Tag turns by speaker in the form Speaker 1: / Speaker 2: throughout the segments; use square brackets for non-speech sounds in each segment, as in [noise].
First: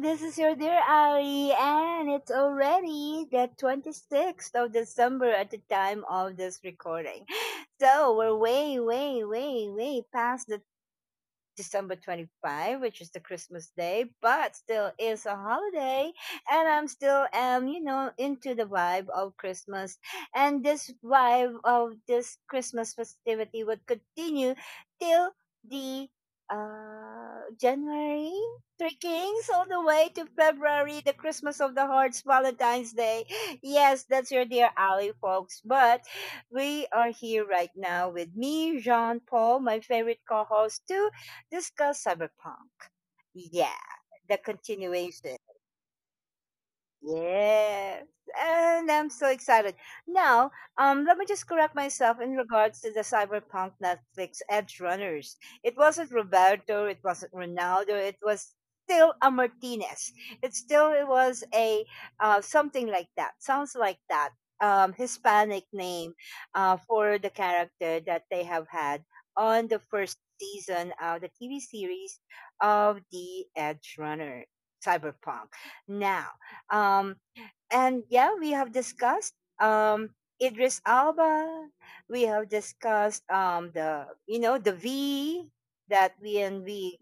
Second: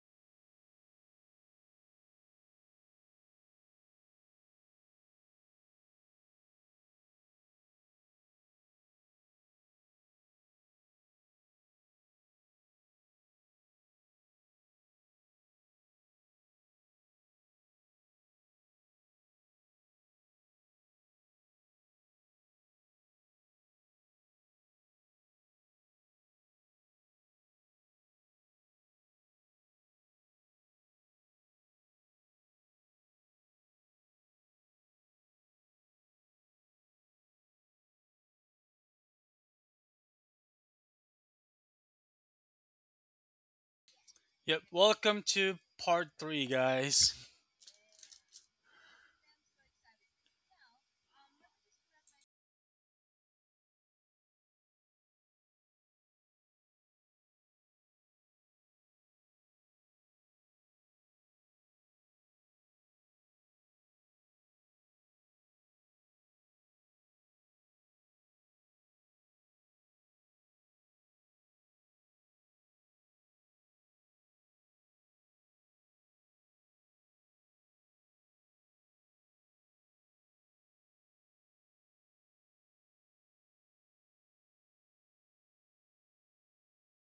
Speaker 1: This is your dear Ali, and it's already the 26th of December at the time of this recording. So we're way, way, way, way past the December 25, which is the Christmas day, but still is a holiday. And I'm still, you know, into the vibe of Christmas. And this vibe of this Christmas festivity would continue till the January, Three Kings, all the way to February, the Christmas of the Hearts, Valentine's Day. Yes, that's your dear Ali, folks. But we are here right now with me, Jean Paul, my favorite co host, too discuss cyberpunk. Yeah, the
Speaker 2: Yep. Welcome
Speaker 1: continuation.
Speaker 2: to part three, guys.
Speaker 1: Yes, and I'm so excited. Now, let me just correct myself in regards to the Cyberpunk Netflix Edge Runners. It wasn't Roberto, it wasn't Ronaldo, it was still a Martinez. It still it was a something like that. Sounds like that. Hispanic name for the character that they have had on the first season of the TV series of the Edge Runner Cyberpunk. Now, um, and yeah, we have discussed um, Idris Alba. We have discussed the you know the V that we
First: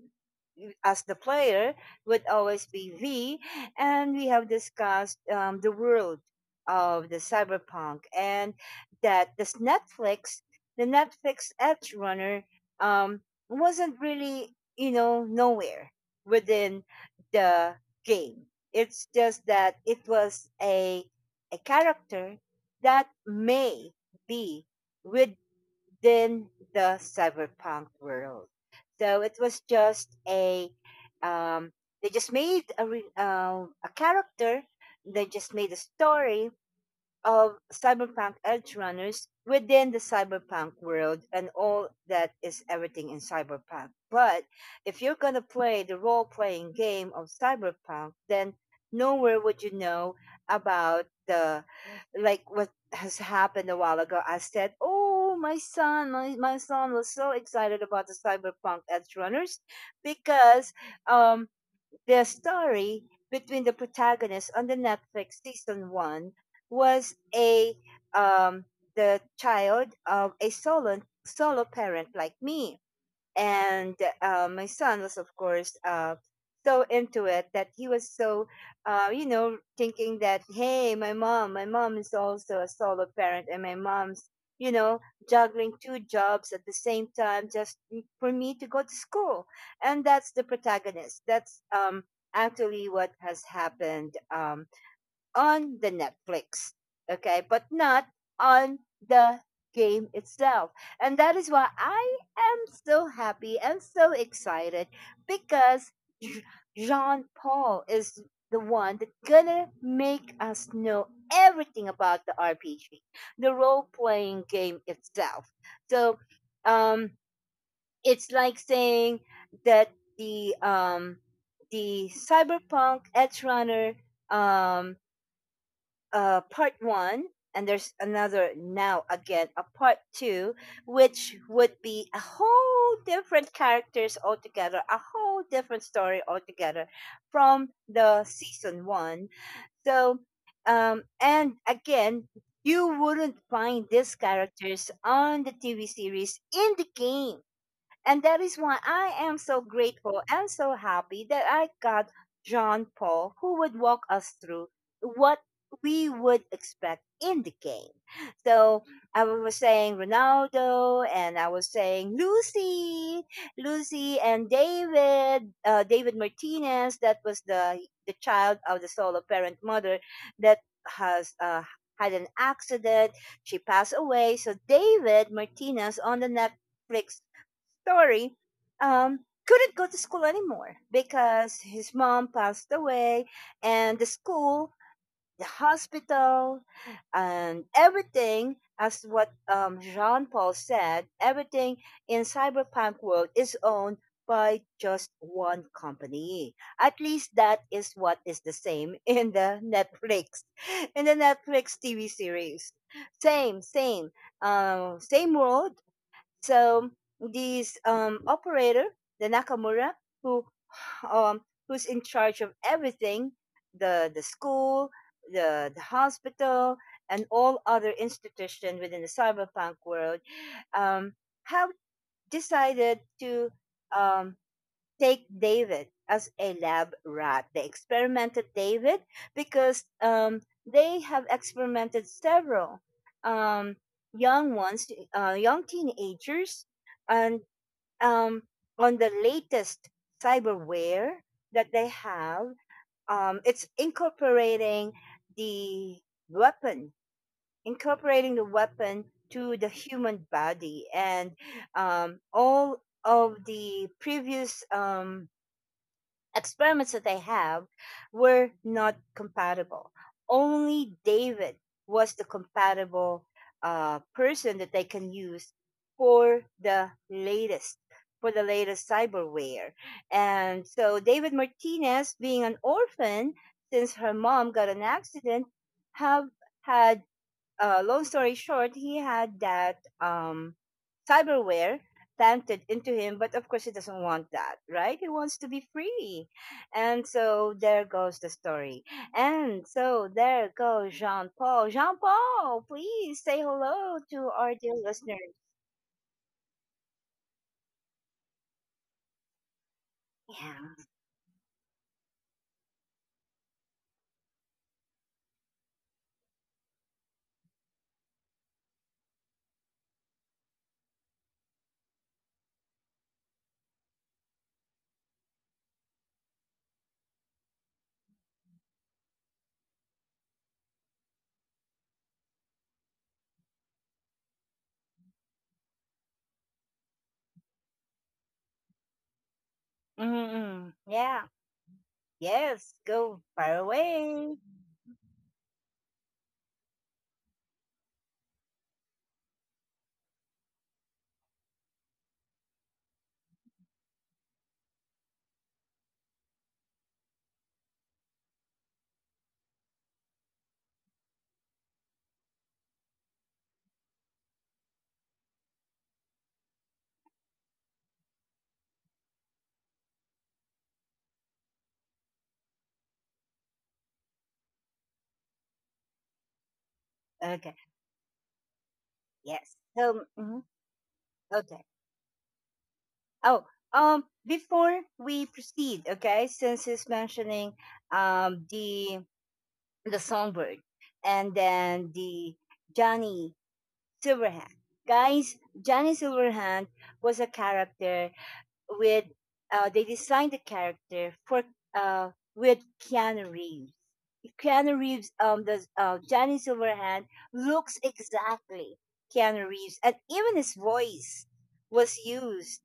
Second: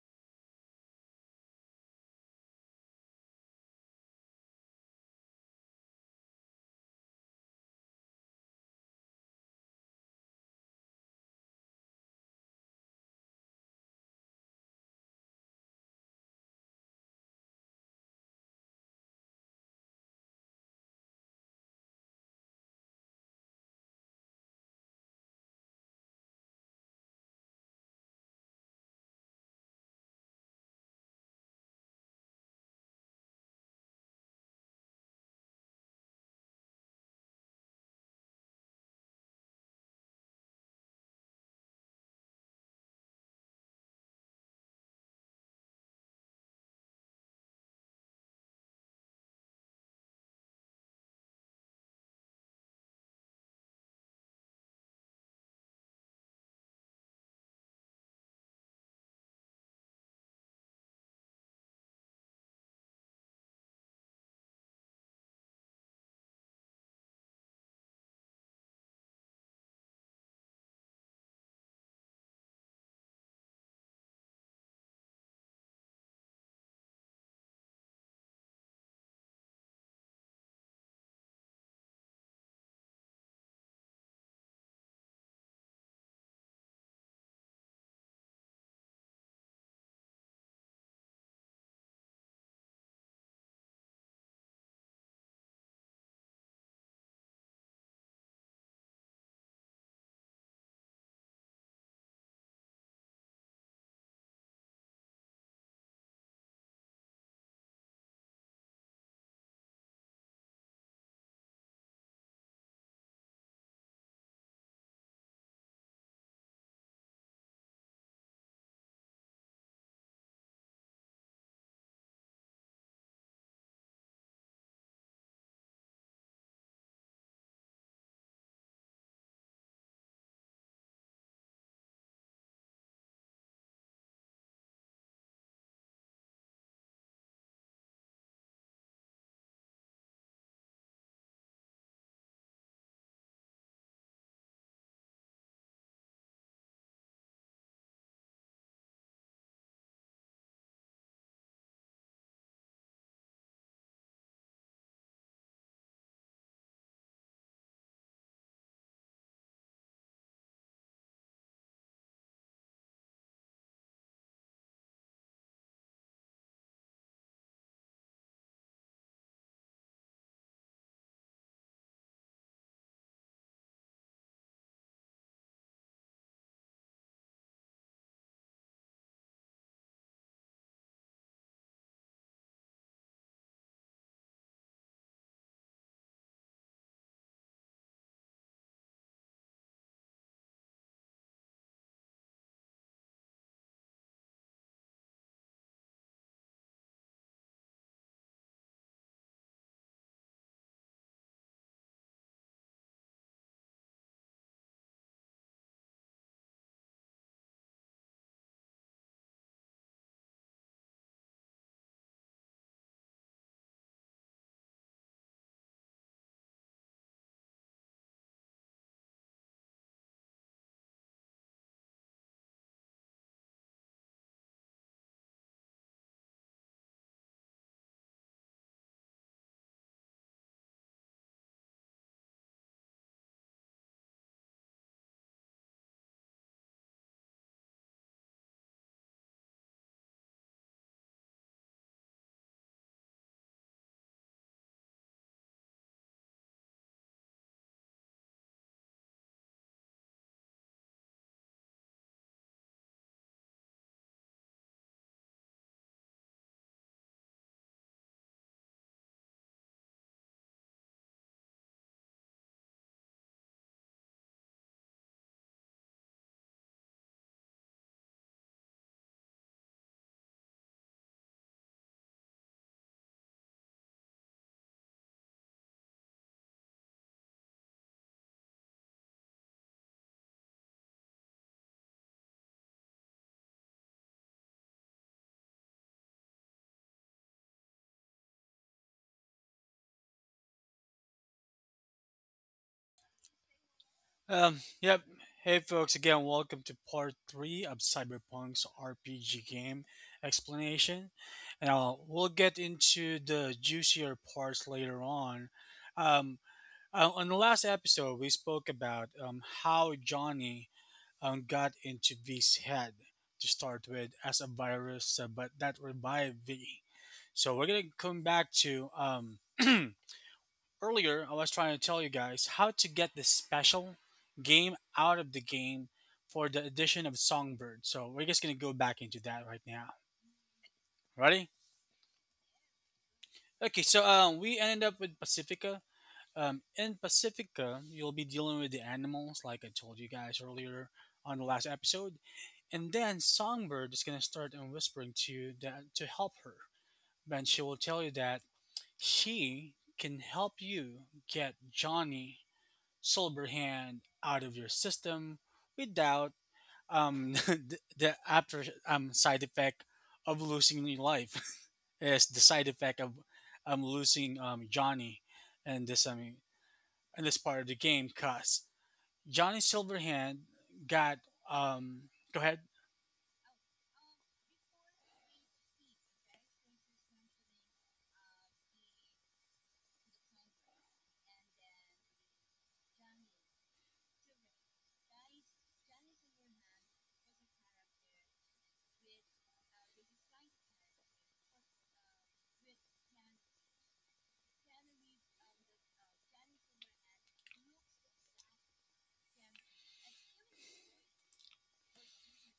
Speaker 1: as the player would always be V, and we have discussed the world of the cyberpunk and that this Netflix, the Netflix Edge Runner, um, wasn't really you know nowhere within the game. It's just that it was a character that may be with within the cyberpunk world. So it was just um, a a character, they just made a story, of cyberpunk edge runners within the cyberpunk world and all that is everything in cyberpunk. But if you're going to play the role playing game of cyberpunk, then nowhere would you know about the like what has happened a while ago. I said, "Oh, my son, my son was so excited about the cyberpunk edge runners because um the story between the protagonists on the Netflix season one was a um, the child of a solo parent like me and my son was of course so into it that he was so you know thinking that hey my mom is also a solo parent and my mom's you know juggling two jobs at the same time just for me to go to school and that's the protagonist that's actually what has happened on the Netflix, okay, but not on the game itself. And that is why I am so happy and so excited because J- Jean Paul is the one that's gonna make us know everything about the RPG, the role playing game itself. So, um, it's like saying that the um the cyberpunk edge runner um part one, and there's another now again a part two, which would be a whole different characters altogether, a whole different story altogether from the season one. So, and again, you wouldn't find these characters on the TV series in the game. And that is why I am so grateful and so happy that I got John Paul, who would walk us through what we would expect in the game. So I was saying Ronaldo, and I was saying Lucy, Lucy and David, David Martinez. That was the child of the solo parent mother that has had an accident. She passed away. So David Martinez on the Netflix story, um, couldn't go to school anymore because his mom passed away, and the school, the hospital, and everything, as what Jean Paul said, everything in cyberpunk world is owned by just one company. At least that is what is the same [laughs] in the Netflix TV series. Same, same, same world, so this operator, the Nakamura, who um, who's in charge of everything, the school, the hospital, and all other institutions within the cyberpunk world, um, have decided to um, take David as a lab rat. They experimented David because they have experimented several um, young ones, young teenagers, and um, on the latest cyberware that they have, it's the weapon, incorporating the weapon to the human body, and all of the previous experiments that they have were not compatible. Only David was the compatible person that they can use for the latest cyberware. And so David Martinez, being an orphan since her mom got an accident, have had, long story short, he had that cyberware planted into him, but of course he doesn't want that, right? He wants to be free. And so there goes the story. And so there goes Jean Paul. Jean Paul, please say hello to our dear
Speaker 2: Yep.
Speaker 1: listeners.
Speaker 2: Hey, folks. Again, welcome to part three of Cyberpunk's RPG game
Speaker 1: Yeah.
Speaker 2: explanation. Now we'll get into the juicier parts later on. Um. On the last episode, we spoke about how Johnny got into V's head to start with as a virus, but that revived V. So we're gonna come back to [clears throat] Earlier I was trying to tell you guys how to get the special game out of the game for the addition of Songbird. So we're just gonna go back into that right now.
Speaker 1: Mm. Yeah.
Speaker 2: Ready?
Speaker 1: Yes. Go far
Speaker 2: Okay, so
Speaker 1: away.
Speaker 2: we ended up with Pacifica. In Pacifica, you'll be dealing with the animals, like I told you guys earlier on the last episode, and then Songbird is gonna start and whispering to you that to help her. Then she will tell you that she can help you get Johnny sober hand out of your system without [laughs] the after side effect of losing your life. [laughs] Is the side effect of losing Johnny, and this I mean in this
Speaker 1: Okay.
Speaker 2: part of the game because
Speaker 1: Yes.
Speaker 2: Johnny
Speaker 1: So,
Speaker 2: Silverhand
Speaker 1: mhm.
Speaker 2: got,
Speaker 1: Okay.
Speaker 2: um go ahead.
Speaker 1: Oh, before we proceed, okay, since he's mentioning um the the songbird and then the Johnny Silverhand. Guys, Johnny Silverhand was a character with they designed the character for with Keanu Reeves. Keanu Reeves the Johnny Silverhand looks exactly Keanu Reeves and even his voice was used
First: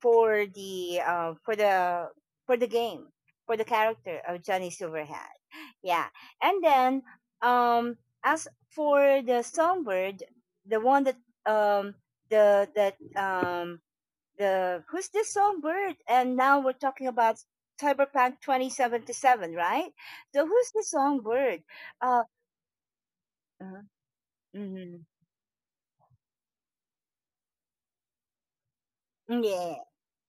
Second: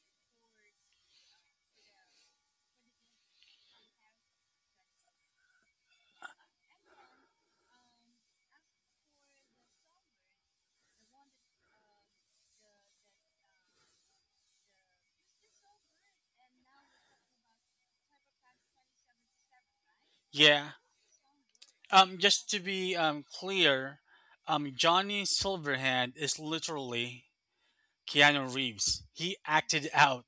Speaker 1: for the for the game for the character of Johnny Silverhand. Yeah, and then um, as for the songbird, the one that um, the that the who's the songbird? And now we're talking about Cyberpunk 2077, right? So
Speaker 2: Yeah,
Speaker 1: who's the songbird? Uh,
Speaker 2: just to be
Speaker 1: uh
Speaker 2: clear,
Speaker 1: mhm.
Speaker 2: Johnny Silverhand is literally Keanu Reeves. He
Speaker 1: Yeah,
Speaker 2: acted out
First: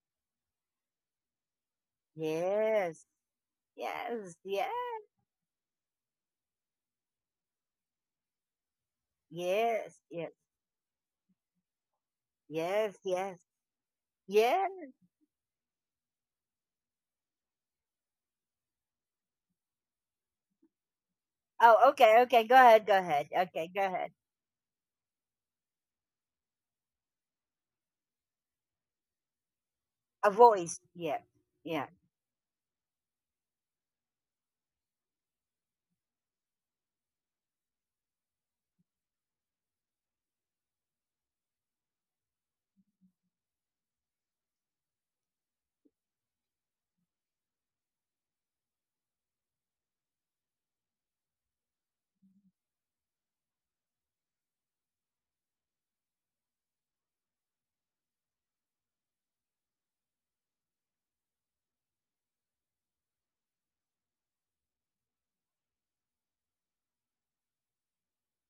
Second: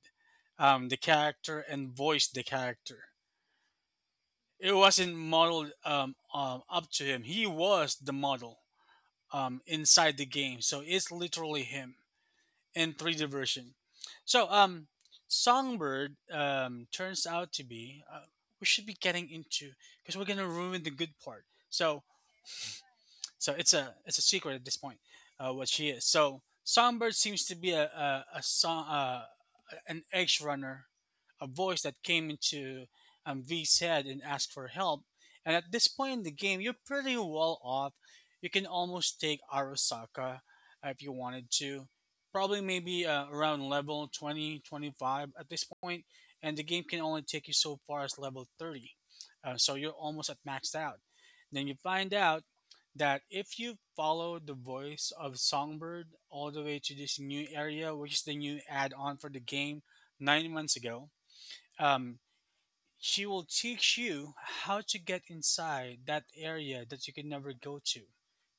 Speaker 2: the character and voiced the
Speaker 1: yes,
Speaker 2: character.
Speaker 1: yes, yes,
Speaker 2: It wasn't modeled up to him. He was the model
Speaker 1: yes,
Speaker 2: inside the
Speaker 1: yes,
Speaker 2: game, so it's literally him in
Speaker 1: yes,
Speaker 2: 3D
Speaker 1: yes.
Speaker 2: version. So,
Speaker 1: Yes.
Speaker 2: Songbird turns out to be. We should be getting into because we're gonna ruin the good part.
Speaker 1: Oh,
Speaker 2: So,
Speaker 1: okay, okay. Go ahead, go ahead.
Speaker 2: so
Speaker 1: Okay,
Speaker 2: it's
Speaker 1: go
Speaker 2: a
Speaker 1: ahead.
Speaker 2: it's a secret at this point, what she is. So Songbird seems to be a song, an
Speaker 1: A
Speaker 2: edge
Speaker 1: voice.
Speaker 2: runner,
Speaker 1: Yeah,
Speaker 2: a voice
Speaker 1: yeah.
Speaker 2: that came into V's head and asked for help. And at this point in the game, you're pretty well off. You can almost take Arasaka if you wanted to. Probably maybe around level 20-25 at this point, and the game can only take you so far as level 30. So you're almost at maxed out. Then you find out that if you follow the voice of Songbird all the way to this new area, which is the new add on for the game 9 months ago. um, she will teach you how to get inside that area that you could never go to.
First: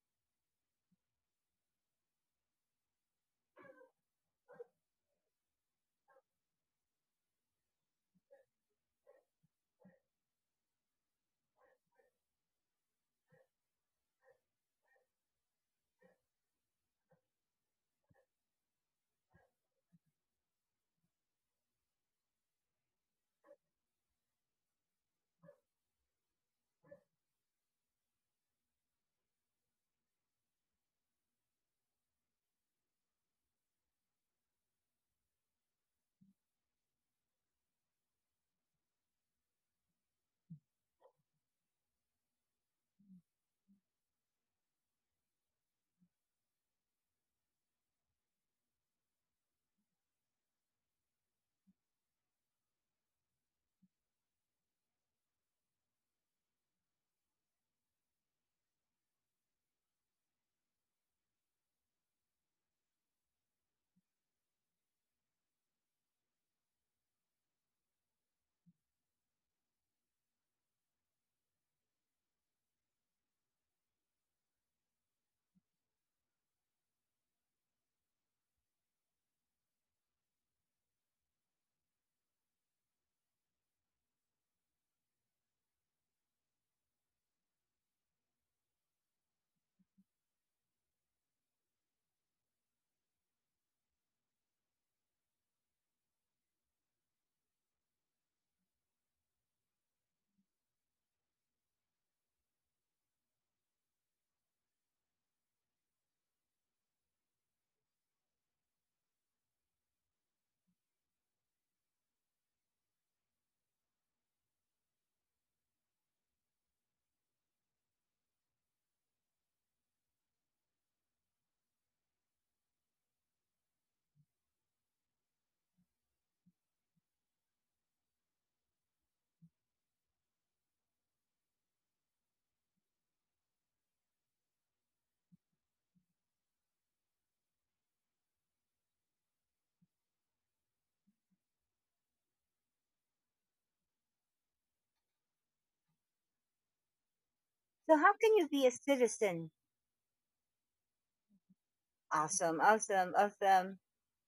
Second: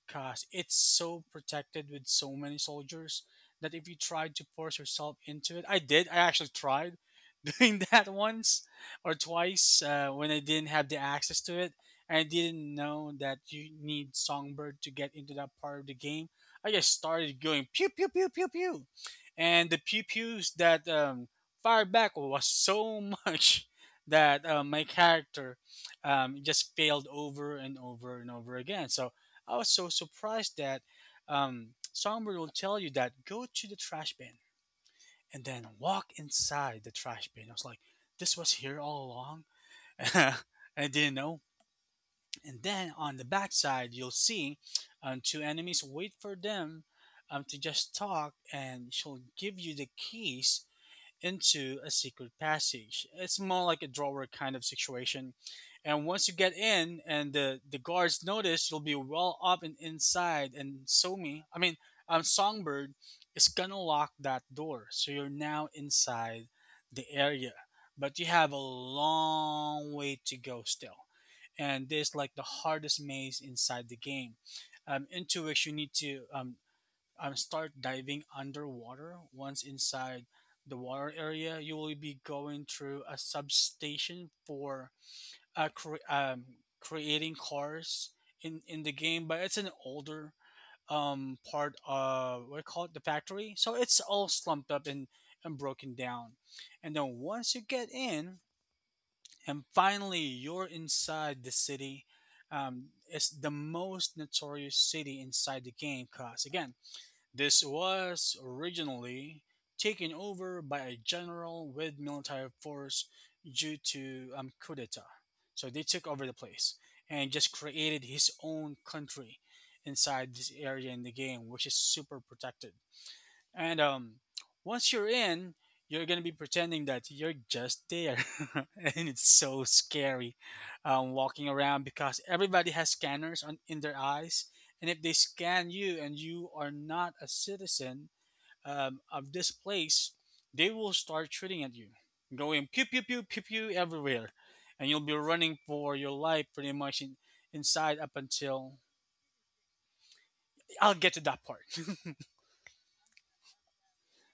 Speaker 2: Cause it's so protected with so many soldiers that if you tried to force yourself into it, I did. I actually tried [laughs] doing that once or twice when I didn't have the access to it. I didn't know that you need Songbird to get into that part of the game. I just started going pew pew pew pew pew, and the pew pews that fired back was so much [laughs] that my character just failed over and over and over again. So I was so surprised that Songbird will tell you that go to the trash bin and then walk inside the trash bin. I was like, this was here all along. [laughs] I didn't know. And then on the backside, you'll see two enemies, wait for them to just talk, and she'll give you the keys into a secret passage. It's more like a drawer kind of situation. And once you get in and the guards notice, you'll be well up and inside. And Somi, I mean, Songbird is gonna lock that door. So you're now inside the area. But you have a long way to go still. And this like the hardest maze inside the game, into which you need to start diving underwater. Once inside the water area, you will be going through a substation for uh, cre- um, creating cars in the game, but it's an older part of, what do you call it, the factory. So it's all slumped up and broken down. And then once you get in, and finally you're inside the city, it's the most notorious city inside the game because, again, this was originally taken over by a general with military force due to coup d'etat. So they took over the place and just created his own country inside this area in the game, which is super protected. And once you're in, you're gonna be pretending that you're just there, [laughs] and it's so scary, walking around because everybody has scanners on in their eyes, and if they scan you and you are not a citizen of this place, they will start shooting at you, going pew pew pew pew pew everywhere, and you'll be running for your life pretty much inside
Speaker 1: So
Speaker 2: up
Speaker 1: how can you be
Speaker 2: until
Speaker 1: a citizen?
Speaker 2: I'll get to that part.
Speaker 1: Awesome, awesome, awesome.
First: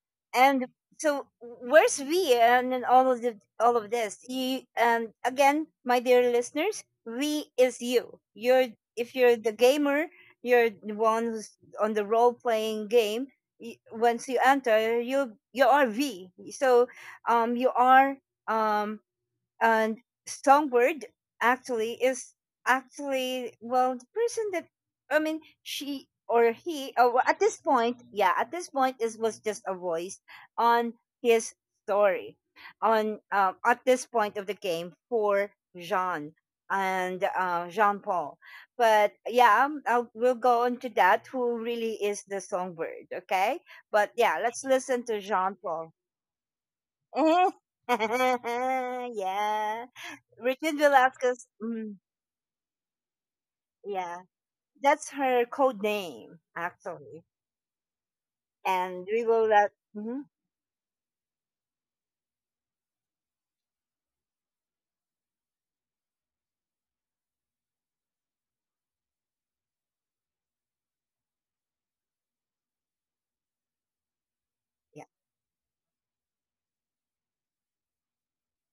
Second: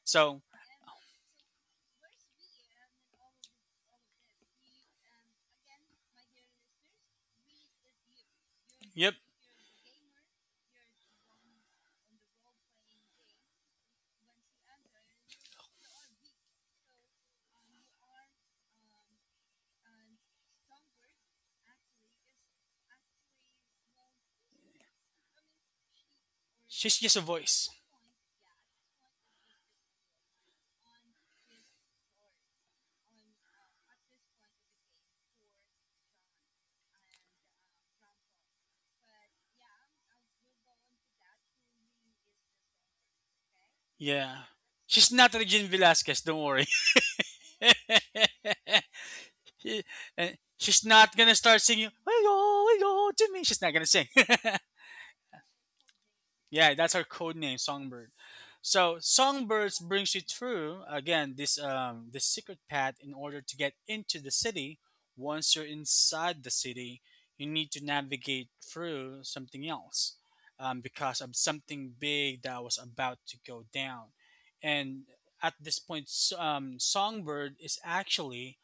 Speaker 2: [laughs] So.
Speaker 1: And so where's we and in all of the all of this? You, and again, my dear listeners, we is you. You're if
Speaker 2: Yep.
Speaker 1: you're the gamer, you're the one who's on the role playing game. Once you enter, you are we. So you are um and songbird actually is actually, well, the person that I mean, she or he,
Speaker 2: She's
Speaker 1: or
Speaker 2: just
Speaker 1: well,
Speaker 2: a
Speaker 1: at this
Speaker 2: voice.
Speaker 1: point, yeah, at this point it was just a voice on his story on, at this point of the game for Jean and Jean Paul. But yeah, I'll, we'll go into that, who really is the songbird, okay, but yeah,
Speaker 2: Yeah.
Speaker 1: let's listen
Speaker 2: She's
Speaker 1: to
Speaker 2: not
Speaker 1: Jean
Speaker 2: Regine
Speaker 1: Paul.
Speaker 2: Velasquez, don't worry.
Speaker 1: [laughs]
Speaker 2: [laughs]
Speaker 1: Yeah.
Speaker 2: She- and
Speaker 1: Rican
Speaker 2: she's not gonna
Speaker 1: Velasquez,
Speaker 2: start
Speaker 1: mm,
Speaker 2: singing, we go to me. She's not gonna sing.
Speaker 1: yeah,
Speaker 2: [laughs]
Speaker 1: that's her code name
Speaker 2: Yeah, that's our
Speaker 1: actually,
Speaker 2: code name, Songbird. So
Speaker 1: and we will let.
Speaker 2: Songbirds brings
Speaker 1: Mhm.
Speaker 2: you through again this secret path in order to get into the city. Once you're inside the city, you need to navigate through something else, because of something big that was about to go down.
Speaker 1: Yeah,
Speaker 2: And at this point, Songbird is actually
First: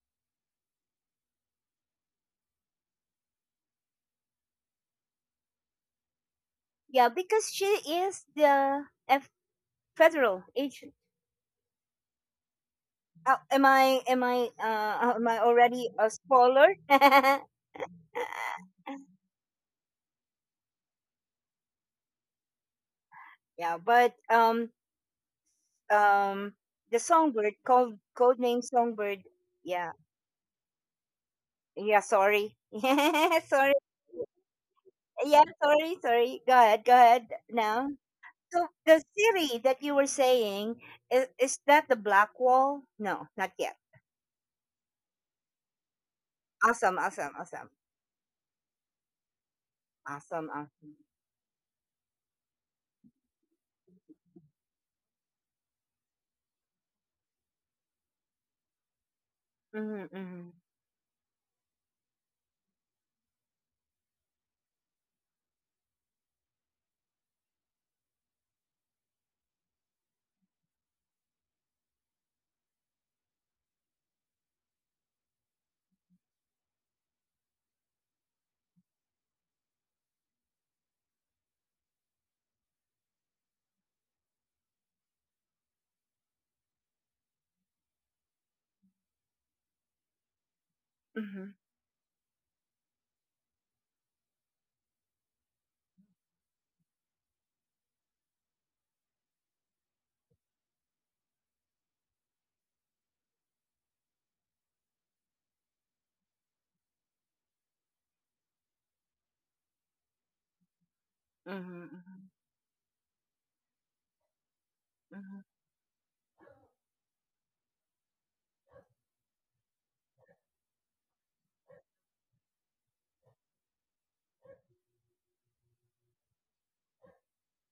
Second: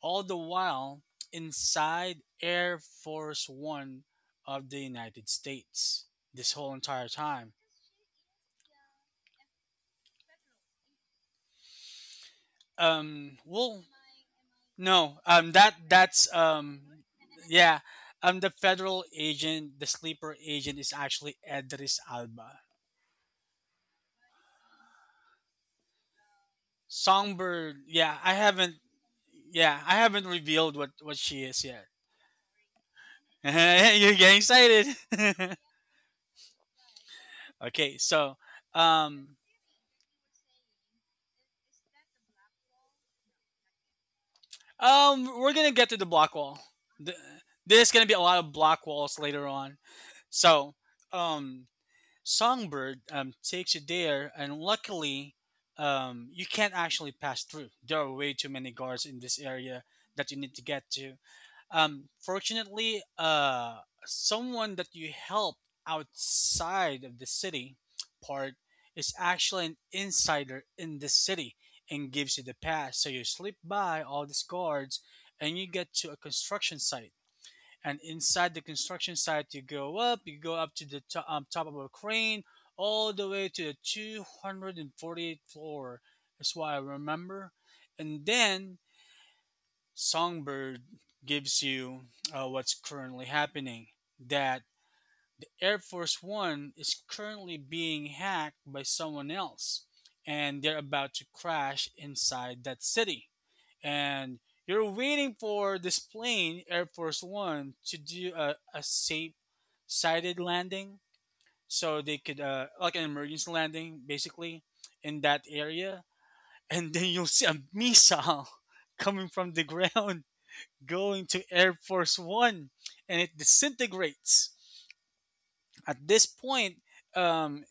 Speaker 2: all the while inside Air Force One of the United States this whole entire
Speaker 1: yeah, because
Speaker 2: time.
Speaker 1: she is the federal agent. Uh, am
Speaker 2: Well,
Speaker 1: I? Am I? Uh,
Speaker 2: no.
Speaker 1: am I
Speaker 2: Um, that
Speaker 1: already a
Speaker 2: that's
Speaker 1: spoiler? [laughs]
Speaker 2: yeah. The federal agent, the sleeper agent, is actually Edris Alba.
Speaker 1: Yeah, but um, the songbird
Speaker 2: Songbird.
Speaker 1: called
Speaker 2: Yeah, I
Speaker 1: code name
Speaker 2: haven't.
Speaker 1: songbird.
Speaker 2: Yeah,
Speaker 1: Yeah,
Speaker 2: I haven't revealed what she is yet.
Speaker 1: yeah. Sorry, [laughs]
Speaker 2: [laughs]
Speaker 1: sorry.
Speaker 2: You're getting excited.
Speaker 1: Yeah,
Speaker 2: [laughs]
Speaker 1: sorry, sorry. Go ahead now.
Speaker 2: Okay, so
Speaker 1: So the
Speaker 2: um,
Speaker 1: city that you were saying is that the black wall? No, not yet.
Speaker 2: we're gonna get to the block wall.
Speaker 1: Awesome,
Speaker 2: Th-
Speaker 1: awesome, awesome,
Speaker 2: There's gonna be a lot of block walls later on.
Speaker 1: awesome,
Speaker 2: So
Speaker 1: awesome.
Speaker 2: um, Songbird takes you there, and luckily, you can't actually pass through. There are way too many guards in this area
Speaker 1: Mm-hmm,
Speaker 2: that you
Speaker 1: mm-hmm,
Speaker 2: need to get to. Fortunately, someone that you help outside of the city part is actually an insider in the city and gives you the pass. So you slip by all these guards, and you get to a construction site, and inside the construction site you go up to the top of a crane all the way to the 248th floor. That's what I remember. And then Songbird
Speaker 1: mm-hmm,
Speaker 2: gives you what's currently happening, that the Air Force One is currently being hacked by someone else, and they're about to crash inside that city. And you're waiting for this plane, Air Force One, to do a safe sided landing
Speaker 1: mm-hmm,
Speaker 2: so they
Speaker 1: mm-hmm,
Speaker 2: could, like an emergency landing, basically, in
Speaker 1: mm-hmm.
Speaker 2: that area. [laughs] And then you'll see a missile [laughs] coming from the ground [laughs] going to Air Force One, and it disintegrates. At this point, um,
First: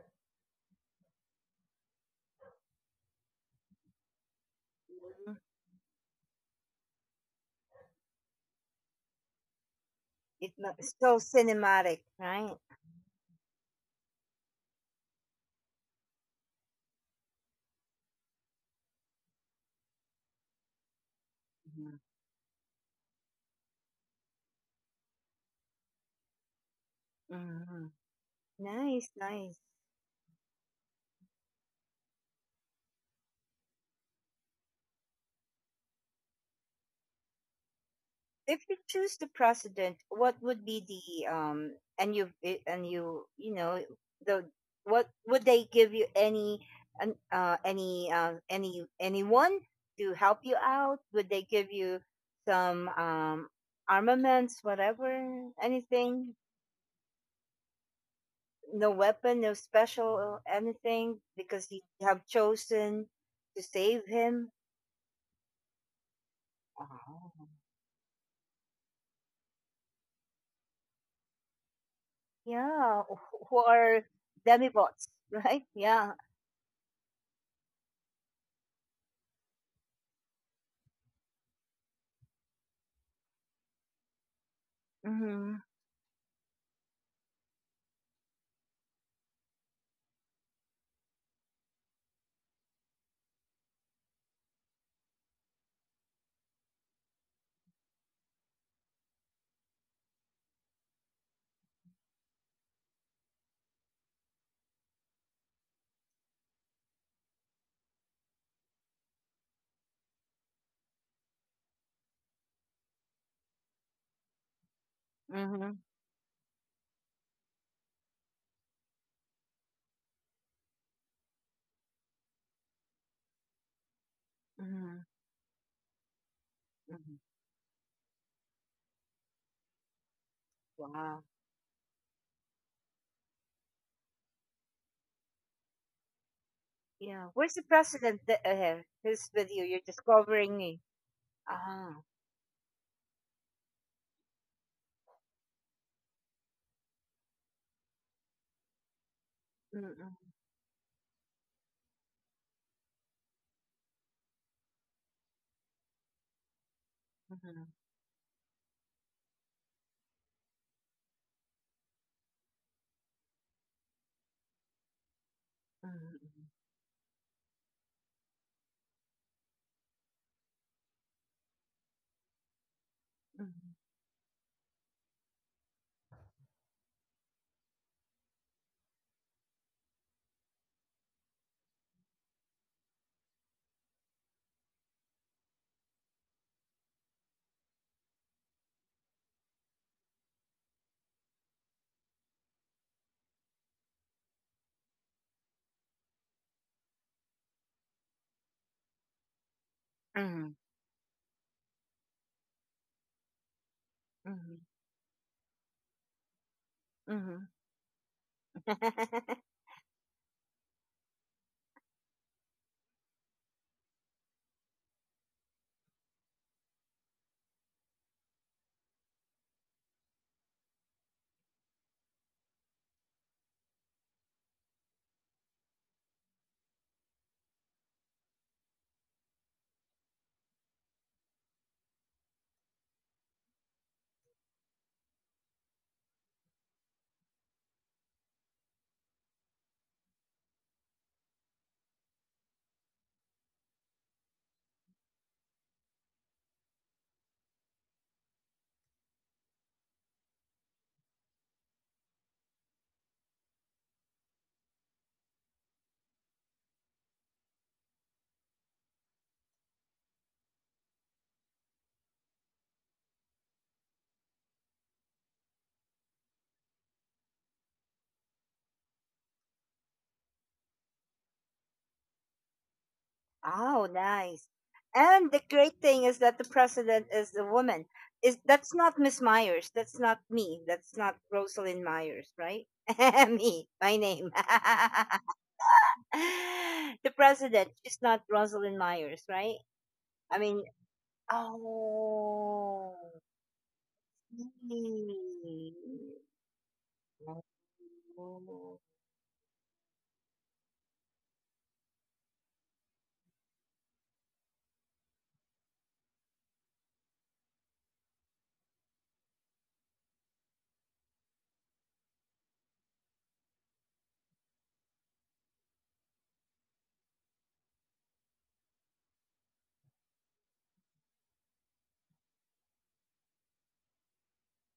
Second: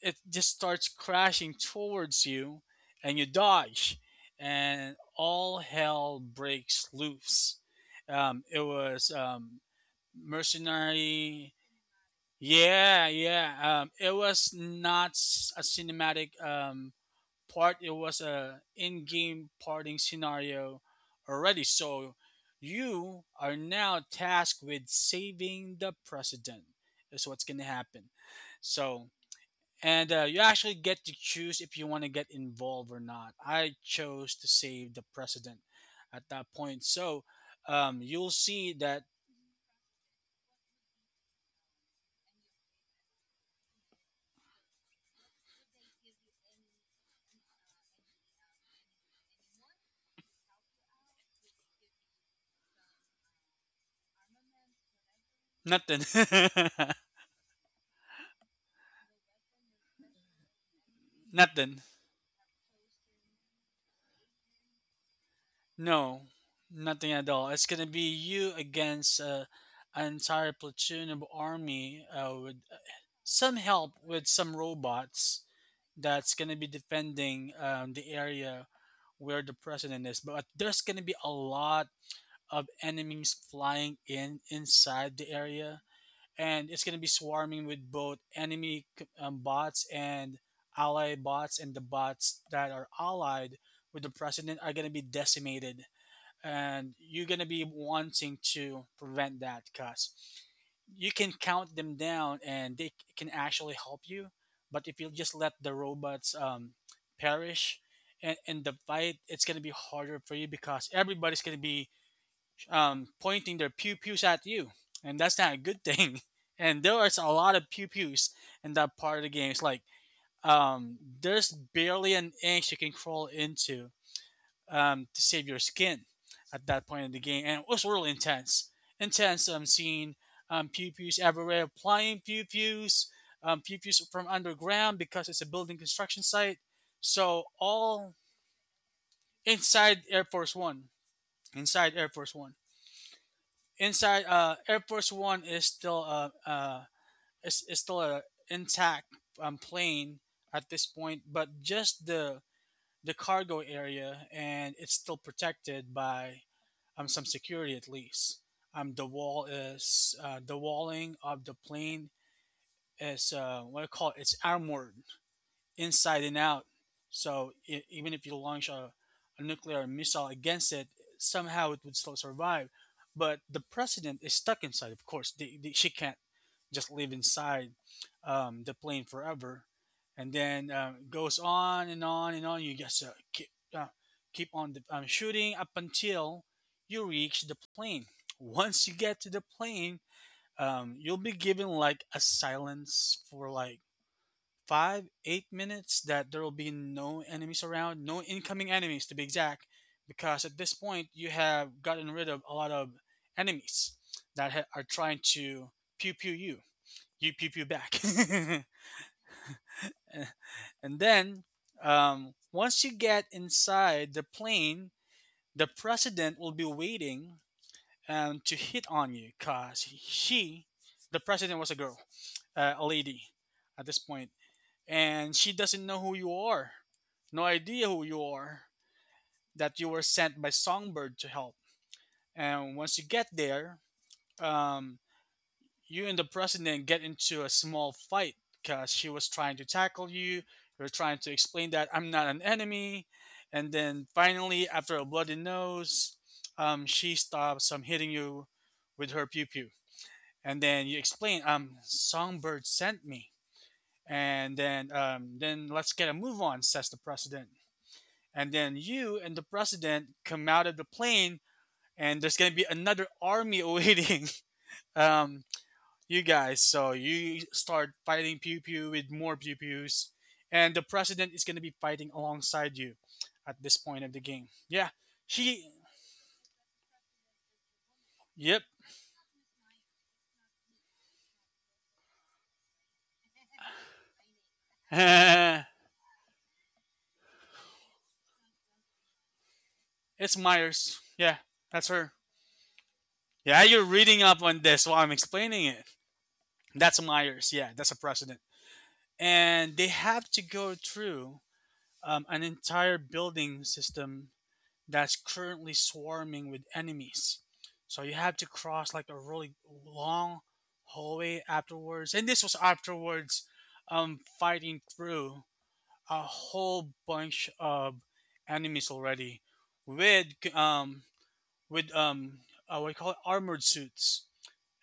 Speaker 2: it just starts crashing towards you, and you dodge, and all hell breaks loose. It was
Speaker 1: It's not, it's so
Speaker 2: mercenary.
Speaker 1: cinematic, right?
Speaker 2: Yeah, yeah. It was not a cinematic part, it was a in-game parting scenario already.
Speaker 1: Mm-hmm,
Speaker 2: So you are now tasked with saving the president. Is what's going to
Speaker 1: mm-hmm.
Speaker 2: happen. So,
Speaker 1: Nice, nice.
Speaker 2: and you actually get to choose if you want to get involved or not. I chose to save the president at that point. So you'll
Speaker 1: If
Speaker 2: see
Speaker 1: you
Speaker 2: that
Speaker 1: choose the president, what would be the and you and you know the what would they give you, any any anyone to help you out? Would they give you some armaments, whatever,
Speaker 2: nothing,
Speaker 1: anything? No weapon, no special anything,
Speaker 2: [laughs]
Speaker 1: because
Speaker 2: nothing.
Speaker 1: you have chosen to save him.
Speaker 2: No, nothing at
Speaker 1: Oh.
Speaker 2: all. It's gonna be you against, an entire platoon of army, with
Speaker 1: Yeah,
Speaker 2: some
Speaker 1: who
Speaker 2: help
Speaker 1: are
Speaker 2: with some
Speaker 1: demibots, [laughs]
Speaker 2: robots,
Speaker 1: right? Yeah.
Speaker 2: that's gonna be defending the area where the president is. But there's gonna be a lot of enemies flying in inside the
Speaker 1: Hmm.
Speaker 2: area, and it's gonna be swarming with both enemy bots and ally bots, and the bots that are allied with the president are gonna be decimated, and you're going to be wanting to prevent that because you can count them down and can actually help you. But if you just let the robots perish in the fight, it's going to be harder for you because everybody's going to be pointing their pew pews at you, and that's not a
Speaker 1: Mhm,
Speaker 2: good thing. [laughs] And there is a lot of pew pews in that part of the game. It's like there's barely an inch you can crawl into
Speaker 1: mhm,
Speaker 2: to save your skin at that point in
Speaker 1: mhm.
Speaker 2: the game, and it was really intense. Intense. I'm seeing pew pews
Speaker 1: Wow.
Speaker 2: everywhere, flying pew pews from underground because it's a building construction site.
Speaker 1: Yeah.
Speaker 2: So
Speaker 1: Where's the
Speaker 2: all
Speaker 1: president, that, who's with you? You're
Speaker 2: inside
Speaker 1: just
Speaker 2: Air Force
Speaker 1: covering me.
Speaker 2: One, inside
Speaker 1: Ah.
Speaker 2: Air Force One, inside Air Force One is still is still a intact
Speaker 1: Mm-mm,
Speaker 2: plane at this point, but just the cargo area, and it's still protected by some
Speaker 1: mm-mm,
Speaker 2: security at least. The wall is, the walling of the plane is, what I call it, it's armored inside and
Speaker 1: mm-mm,
Speaker 2: out. So even if you launch a nuclear missile against it, somehow it would still survive. But the president is stuck inside. Of course, she can't just live inside the plane forever. And then goes on and on and on. You just uh, keep on shooting up until you reach the plane. Once you get to the plane, you'll be given like a silence for like 5, 8 minutes that there will be no enemies around, no incoming enemies to be exact, because at
Speaker 1: mm-mm,
Speaker 2: this point you have gotten rid of a lot of enemies that
Speaker 1: mm-mm,
Speaker 2: are trying to pew pew you, you pew
Speaker 1: mm-mm.
Speaker 2: pew back. [laughs]
Speaker 1: [laughs]
Speaker 2: And then once you get inside the plane, the president will be waiting to hit on you because she, the president, was a girl, a lady at this point. And she doesn't know who you are. No idea who you are, that you were sent by Songbird to help. And once you get there, um, you and the president get into a small fight because she was trying to tackle you. You're trying to explain that I'm not an enemy. And then finally, after a bloody nose, she stops hitting you with her pew pew. And then you explain, Songbird sent me. And then let's get a move on, says the president. And then you and the president come out of the plane, and there's gonna be another army [laughs] awaiting um, you guys, so you start fighting pew pew with more pew pews, and the president is gonna be fighting alongside you at this
Speaker 1: Oh,
Speaker 2: point of the game.
Speaker 1: nice.
Speaker 2: Yeah.
Speaker 1: And the
Speaker 2: She.
Speaker 1: great thing is that the president is a woman. Is
Speaker 2: Yep.
Speaker 1: that's not Miss Myers. That's not me. That's not Rosalind Myers, right? [laughs] me, my name.
Speaker 2: [laughs]
Speaker 1: [laughs] The president. She's not Rosalind Myers, right?
Speaker 2: It's
Speaker 1: I mean,
Speaker 2: Myers, yeah. That's her.
Speaker 1: oh.
Speaker 2: Yeah, you're reading up on this while I'm explaining it. That's Myers, yeah. That's a president.
Speaker 1: Oh.
Speaker 2: And they have to go through an entire building system that's currently swarming with enemies. So you have to cross like a really long hallway afterwards. And this was afterwards fighting through a whole bunch of enemies already with um, with what do you call it, armored suits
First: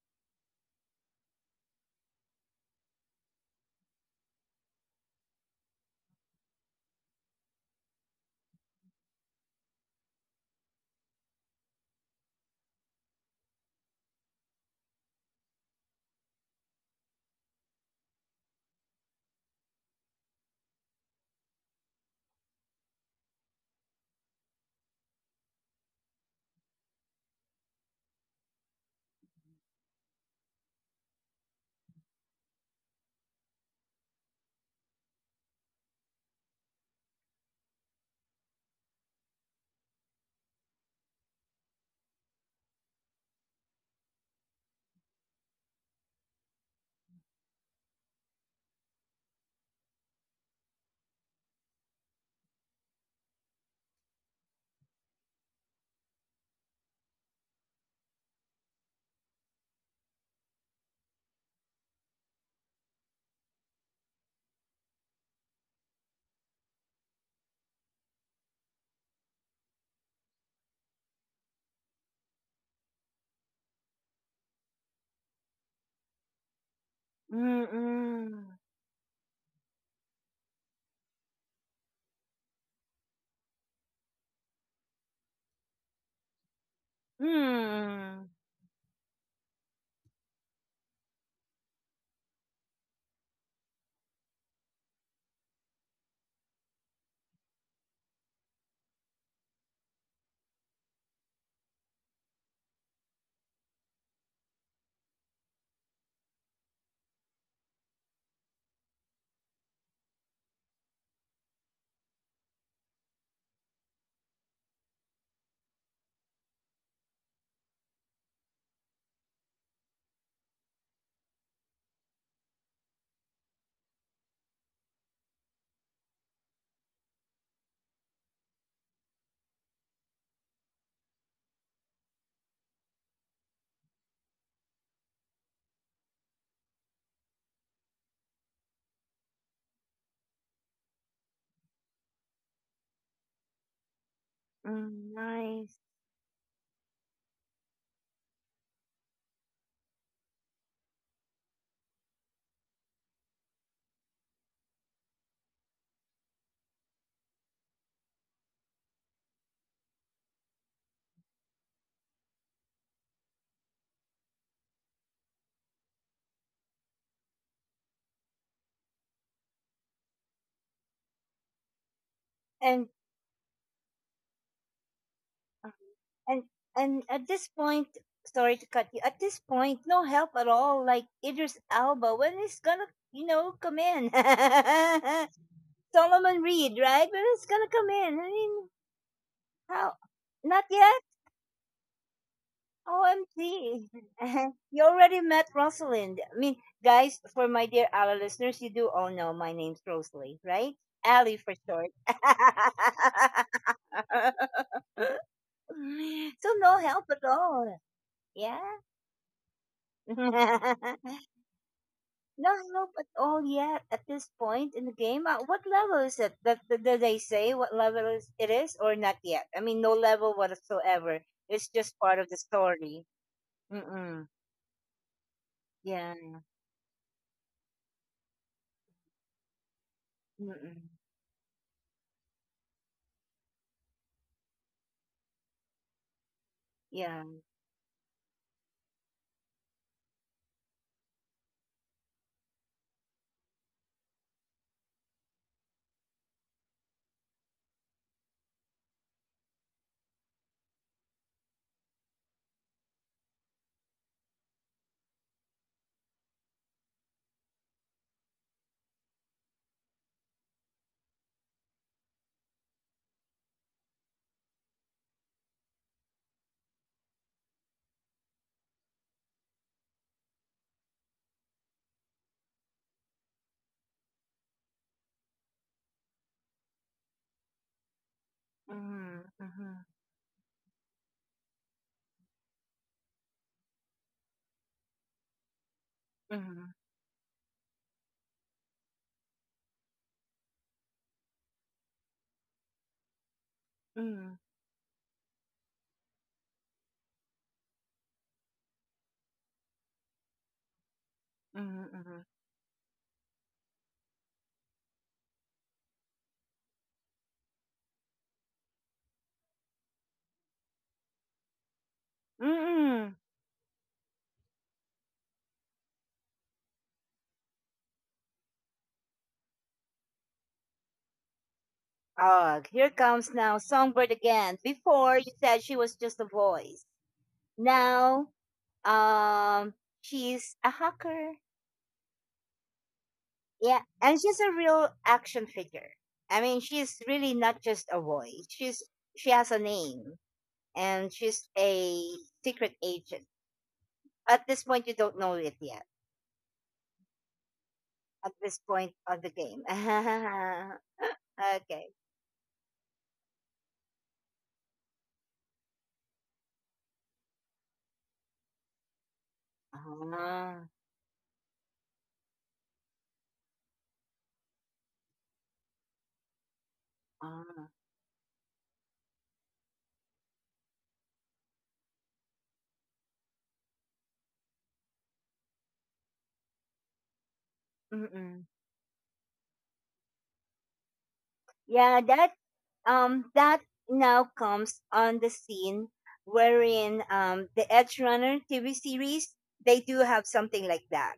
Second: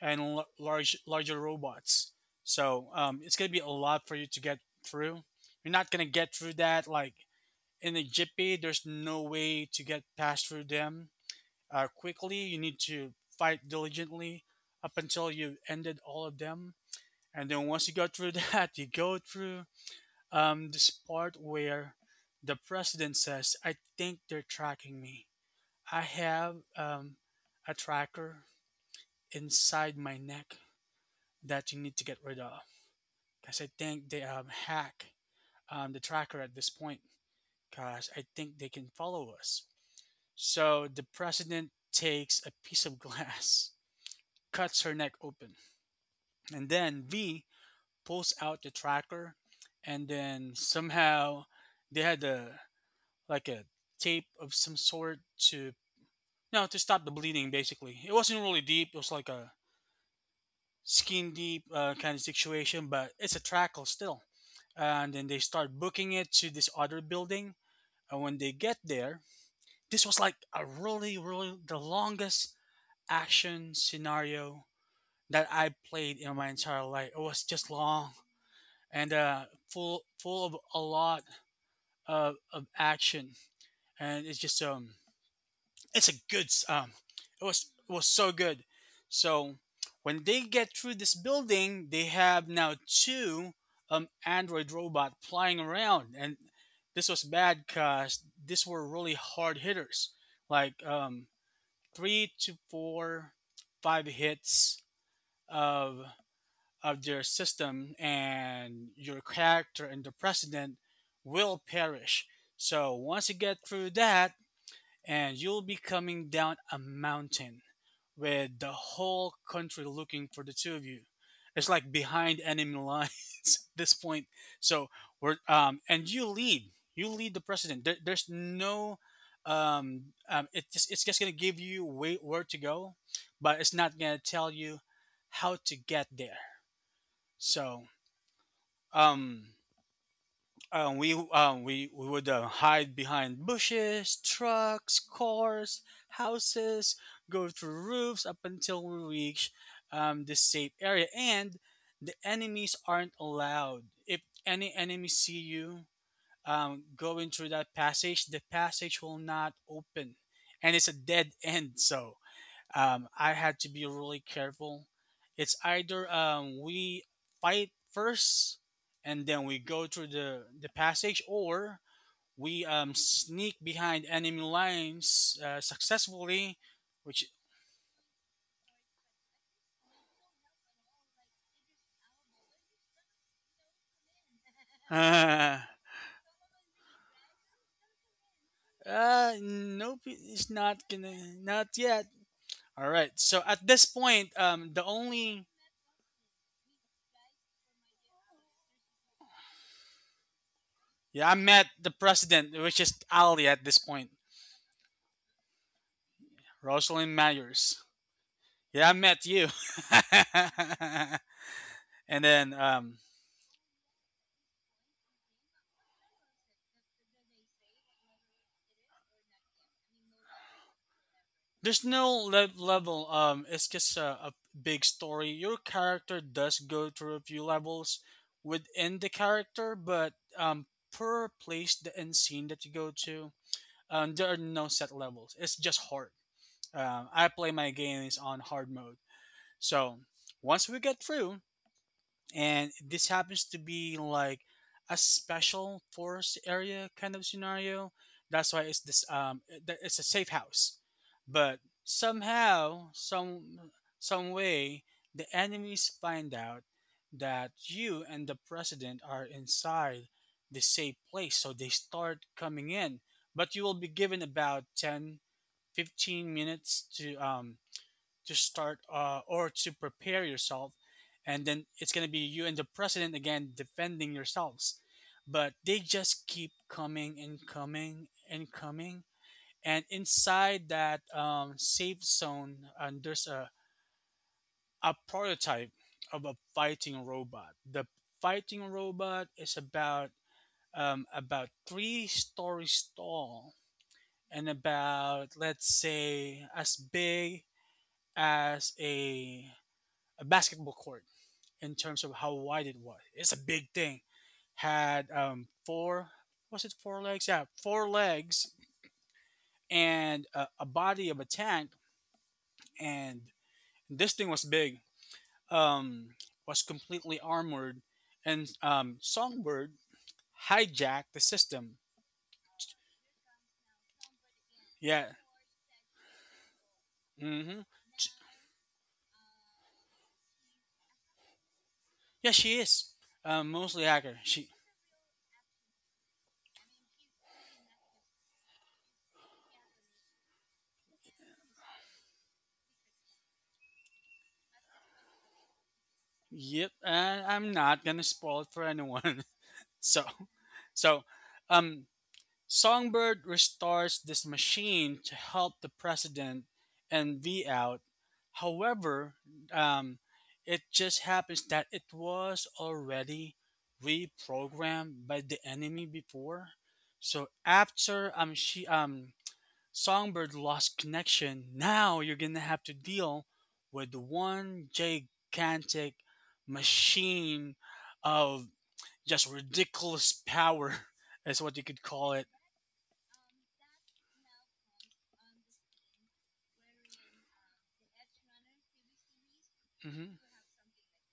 Speaker 2: and larger robots. So it's gonna be a lot for you to get through. You're not gonna get through that like in a jiffy. There's no way to get past through them quickly. You need to fight diligently up until you've ended all of them. And then once you go through that, [laughs] you go through this part where the president says, "I think they're tracking me. I have a tracker inside my neck that you need to get rid of. Because I think they hack the tracker at this point. Because I think they can follow us." So the president takes a piece of glass, [laughs] cuts her neck open, and then V pulls out the tracker, and then somehow they had a like a tape of some sort to, no, to stop the bleeding. Basically, it wasn't really deep; it was like a skin deep kind of situation, but it's a tracker still. And then they start booking it to this other building, and when they get there, this was like a really, really the longest action scenario that I played in my entire life. It was just long
Speaker 1: Mm.
Speaker 2: and full of a lot of action, and it's just it's a good it was
Speaker 1: Hmm.
Speaker 2: so good. So when they get through this building, they have now two android robot flying around, and this was bad because these were really hard hitters, like 3 to 4, 5 hits of of their system and your character and the precedent will perish. So once you get through that, and you'll be coming down a mountain with the whole country looking for the two of you. It's like behind enemy lines [laughs] at this point. So we're and you lead the president. There's no, it's just gonna give you way where to go, but it's not gonna tell you how to get there. So um, we would hide behind bushes, trucks,
Speaker 1: Mm, nice.
Speaker 2: cars, houses, go through roofs up until we reach the safe area. And the enemies aren't allowed. If any enemies see you going through that passage, the passage will not open, and it's a dead end. So I had to be really careful. It's either we fight first and then we go through the passage, or we
Speaker 1: And
Speaker 2: sneak behind enemy lines
Speaker 1: ah. and
Speaker 2: successfully,
Speaker 1: and
Speaker 2: which
Speaker 1: at this point, sorry to cut you. At this point, no help at all. Like Idris Alba, when is gonna you know come in?
Speaker 2: [laughs] uh,
Speaker 1: [laughs] Solomon Reed, right? When is gonna come in? I mean, how?
Speaker 2: nope, it's
Speaker 1: Not
Speaker 2: not
Speaker 1: yet.
Speaker 2: gonna, not yet. All right, so at this
Speaker 1: OMG.
Speaker 2: point,
Speaker 1: [laughs]
Speaker 2: the
Speaker 1: You already
Speaker 2: only.
Speaker 1: met Rosalind. I mean, guys, for my dear Ali listeners, you do all know my name's Rosalie, right?
Speaker 2: Yeah, I
Speaker 1: Ally for
Speaker 2: met the
Speaker 1: short.
Speaker 2: president, which is Ali at this
Speaker 1: [laughs]
Speaker 2: point,
Speaker 1: So no help
Speaker 2: Rosalind
Speaker 1: at all.
Speaker 2: Myers.
Speaker 1: Yeah.
Speaker 2: Yeah, I met you.
Speaker 1: [laughs] No
Speaker 2: [laughs] And then
Speaker 1: help at all yet at this point in the game. What level is it? Did they say what level is it is or not yet? I mean, no level whatsoever. It's
Speaker 2: there's
Speaker 1: just
Speaker 2: no
Speaker 1: part of the story.
Speaker 2: level. It's just a,
Speaker 1: Mm-mm.
Speaker 2: a big story. Your
Speaker 1: Yeah.
Speaker 2: character does go through a few levels within the character, but
Speaker 1: Mm-mm.
Speaker 2: per place the end scene that you go to, there are no set levels. It's just hard. Um,
Speaker 1: Yeah.
Speaker 2: I play my games on hard mode, so once we get through, and this happens to be like a special forest area kind of scenario. That's why it's this it- that- it's a safe house, but somehow some way the enemies find out that you and the president are inside the safe place, so they start coming in, but you will be given about 10-15 minutes to start, or to prepare yourself, and then it's going to be you and the president again defending yourselves, but they just keep coming and coming and coming.
Speaker 1: Mhm, mhm,
Speaker 2: And inside that safe zone, and there's a prototype of a
Speaker 1: mhm,
Speaker 2: fighting robot. The fighting robot is about about 3 stories tall,
Speaker 1: mhm,
Speaker 2: and about, let's say, as big as a basketball court in
Speaker 1: mhm,
Speaker 2: terms of
Speaker 1: mhm.
Speaker 2: how wide it was. It's a big thing. Had four, was it 4 legs? Yeah, 4 legs and a body of a tank.
Speaker 1: Mm.
Speaker 2: And this thing was big. Um, was completely armored, and Songbird hijacked the system.
Speaker 1: Ugh, here comes now Songbird again.
Speaker 2: Yeah.
Speaker 1: Before you said she was just a voice.
Speaker 2: Mm-hmm.
Speaker 1: Now, um, she's a hacker.
Speaker 2: Yeah, she is. Um,
Speaker 1: Yeah,
Speaker 2: mostly
Speaker 1: and
Speaker 2: hacker.
Speaker 1: she's a
Speaker 2: She.
Speaker 1: real action figure. I mean, she's really not just a voice. She's, she has a name, and she's a secret agent. At this point, you don't know it yet.
Speaker 2: Yep. And I'm not gonna
Speaker 1: At
Speaker 2: spoil it
Speaker 1: this
Speaker 2: for
Speaker 1: point of
Speaker 2: anyone.
Speaker 1: the game. [laughs]
Speaker 2: [laughs] so, so, um,
Speaker 1: Okay.
Speaker 2: Songbird restores this machine to help the president and V out. However, um,
Speaker 1: Ah.
Speaker 2: it just happens that it was already reprogrammed by the enemy before. So
Speaker 1: Ah,
Speaker 2: after she Songbird lost connection, now you're gonna have to deal with one gigantic machine
Speaker 1: mm-mm.
Speaker 2: of just ridiculous power, [laughs] is what you could
Speaker 1: Yeah,
Speaker 2: call it.
Speaker 1: that um that now comes on the scene wherein the Edge Runner TV series, they do
Speaker 2: Hmm.
Speaker 1: have something like that.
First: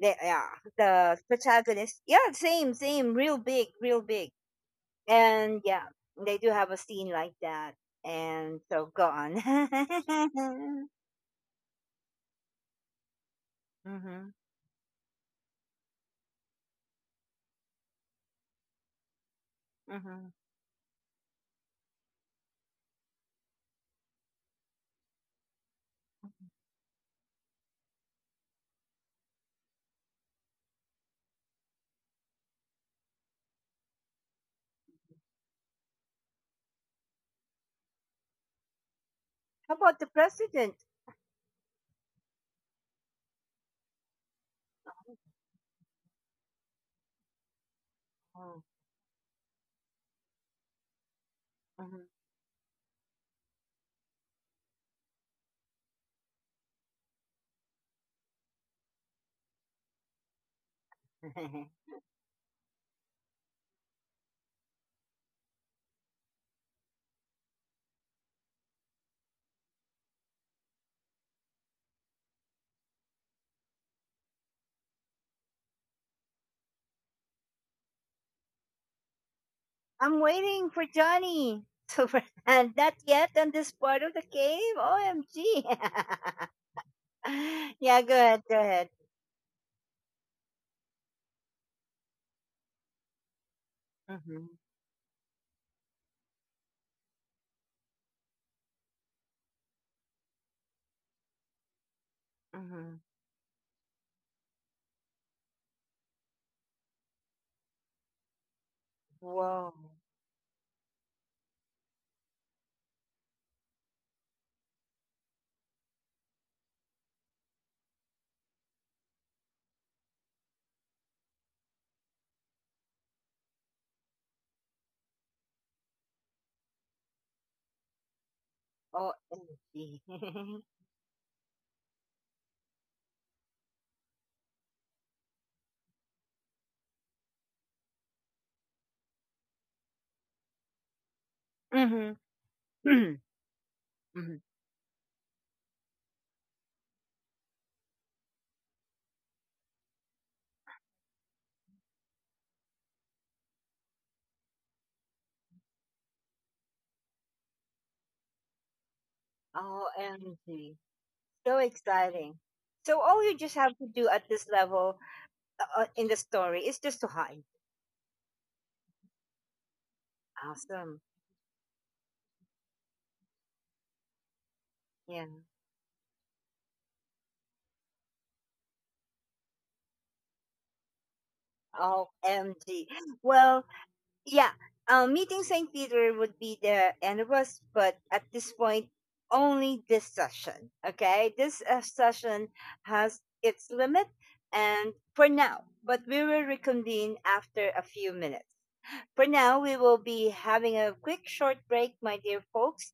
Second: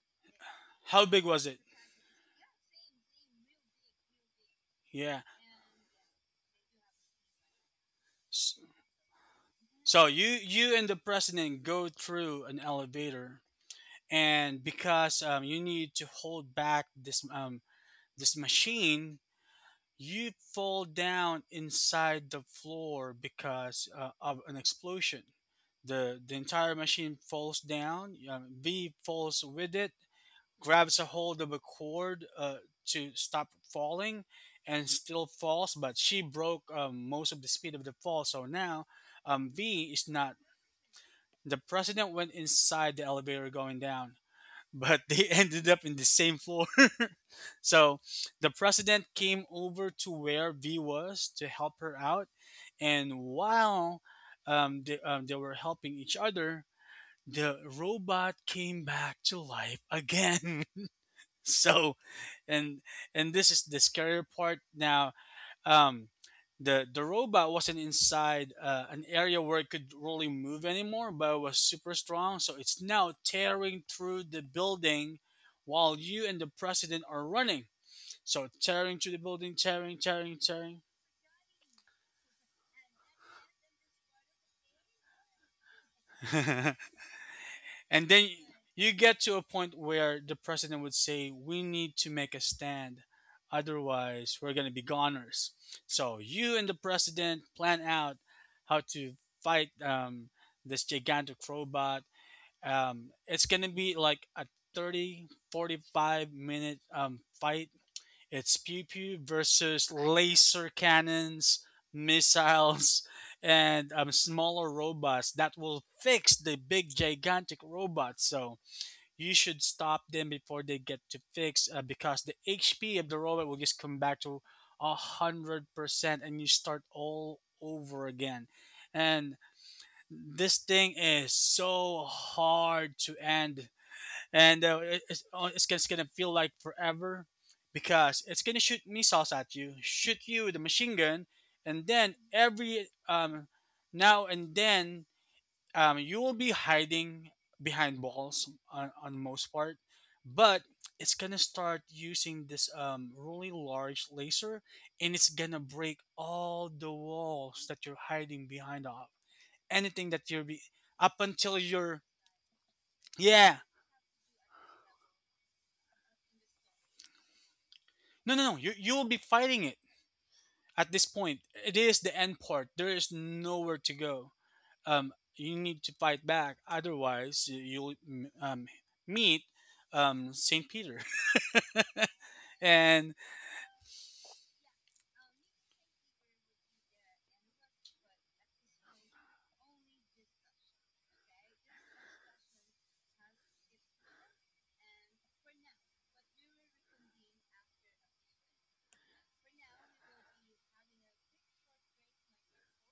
Speaker 1: They, yeah,
Speaker 2: How
Speaker 1: the
Speaker 2: big was it?
Speaker 1: protagonist. Yeah, same, same, real big, real big,
Speaker 2: Yeah.
Speaker 1: and yeah, they do have a scene like that. And
Speaker 2: S-
Speaker 1: so go on. [laughs]
Speaker 2: So you and the president go through an elevator,
Speaker 1: Mhm,
Speaker 2: and because you need to hold back this machine,
Speaker 1: mhm.
Speaker 2: you fall down inside the floor because of an explosion. The entire machine falls down. V falls with it, grabs a hold of a cord to stop falling and still falls, but she broke most of the speed of the fall. So now
Speaker 1: How
Speaker 2: V
Speaker 1: about the
Speaker 2: is not.
Speaker 1: president?
Speaker 2: The president went inside the elevator going down, [laughs] but they ended up in the same floor. [laughs] So the
Speaker 1: Oh,
Speaker 2: president came over to where V was to help her
Speaker 1: mhm.
Speaker 2: out. And while they were helping each other, the robot came back to life again. [laughs] [laughs]
Speaker 1: [laughs]
Speaker 2: so and and this is the scary part now. Um the the robot wasn't inside an area where it could really move anymore, but it was super strong, so it's now tearing through the building while you and the president are running, so tearing through the building, tearing,
Speaker 1: I'm
Speaker 2: tearing,
Speaker 1: waiting
Speaker 2: tearing.
Speaker 1: for Johnny. So, [laughs] and not yet on this part of the game. OMG.
Speaker 2: [laughs]
Speaker 1: [laughs] Yeah,
Speaker 2: And
Speaker 1: go
Speaker 2: then
Speaker 1: ahead. Go ahead.
Speaker 2: you get to a point where the president would say, "We need to make a stand, otherwise
Speaker 1: Mm-hmm.
Speaker 2: we're going to be goners." So you and the president plan out how to fight this gigantic robot.
Speaker 1: Mm-hmm.
Speaker 2: It's going to be like a 30, 45 minute fight. It's pew pew
Speaker 1: Whoa.
Speaker 2: versus laser cannons, [laughs] missiles, and smaller robots that will fix the big gigantic robots. So you should stop them before they get to fix, because the HP of the robot will just come back to 100%, and you start all over again. And
Speaker 1: OMG.
Speaker 2: this
Speaker 1: [laughs]
Speaker 2: thing is so hard to end, and it's gonna feel like forever, because it's gonna shoot missiles at you, shoot you with a machine gun, and then every
Speaker 1: Mm-hmm. [clears throat]
Speaker 2: now
Speaker 1: Mm-hmm.
Speaker 2: and then you will be hiding behind walls on most part, but it's gonna start using this really large laser, and it's gonna break all the walls that you're hiding behind of, anything that you're be
Speaker 1: OMG.
Speaker 2: up until
Speaker 1: So
Speaker 2: you're.
Speaker 1: exciting. So, all you just
Speaker 2: Yeah.
Speaker 1: have to do at this level in the story is just to hide.
Speaker 2: No, no, no, you'll be fighting it at
Speaker 1: Awesome.
Speaker 2: this point. It is the end part. There is nowhere to go. Um,
Speaker 1: Yeah.
Speaker 2: you need to fight back, otherwise you'll um, meet Saint Peter, [laughs]
Speaker 1: OMG.
Speaker 2: and
Speaker 1: Well, yeah, meeting Saint Peter would be the end of us, but at this point, only this session. Okay, this session has its limit, and for now. But we will reconvene after a few minutes. For now, we will be having a quick short break, my dear folks.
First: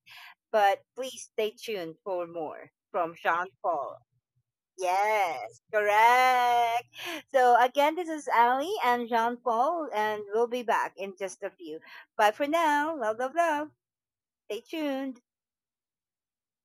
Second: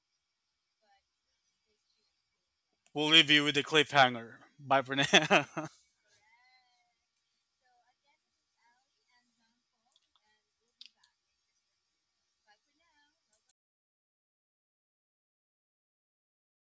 Speaker 1: But please stay tuned for more
Speaker 2: we'll
Speaker 1: from
Speaker 2: leave you
Speaker 1: Sean
Speaker 2: with a
Speaker 1: Paul.
Speaker 2: cliffhanger. Bye for
Speaker 1: Yes,
Speaker 2: now. [laughs]
Speaker 1: correct. So again, this is Ali and Jean Paul, and we'll be back in just a few. Bye for now. Love, love, love. Stay tuned.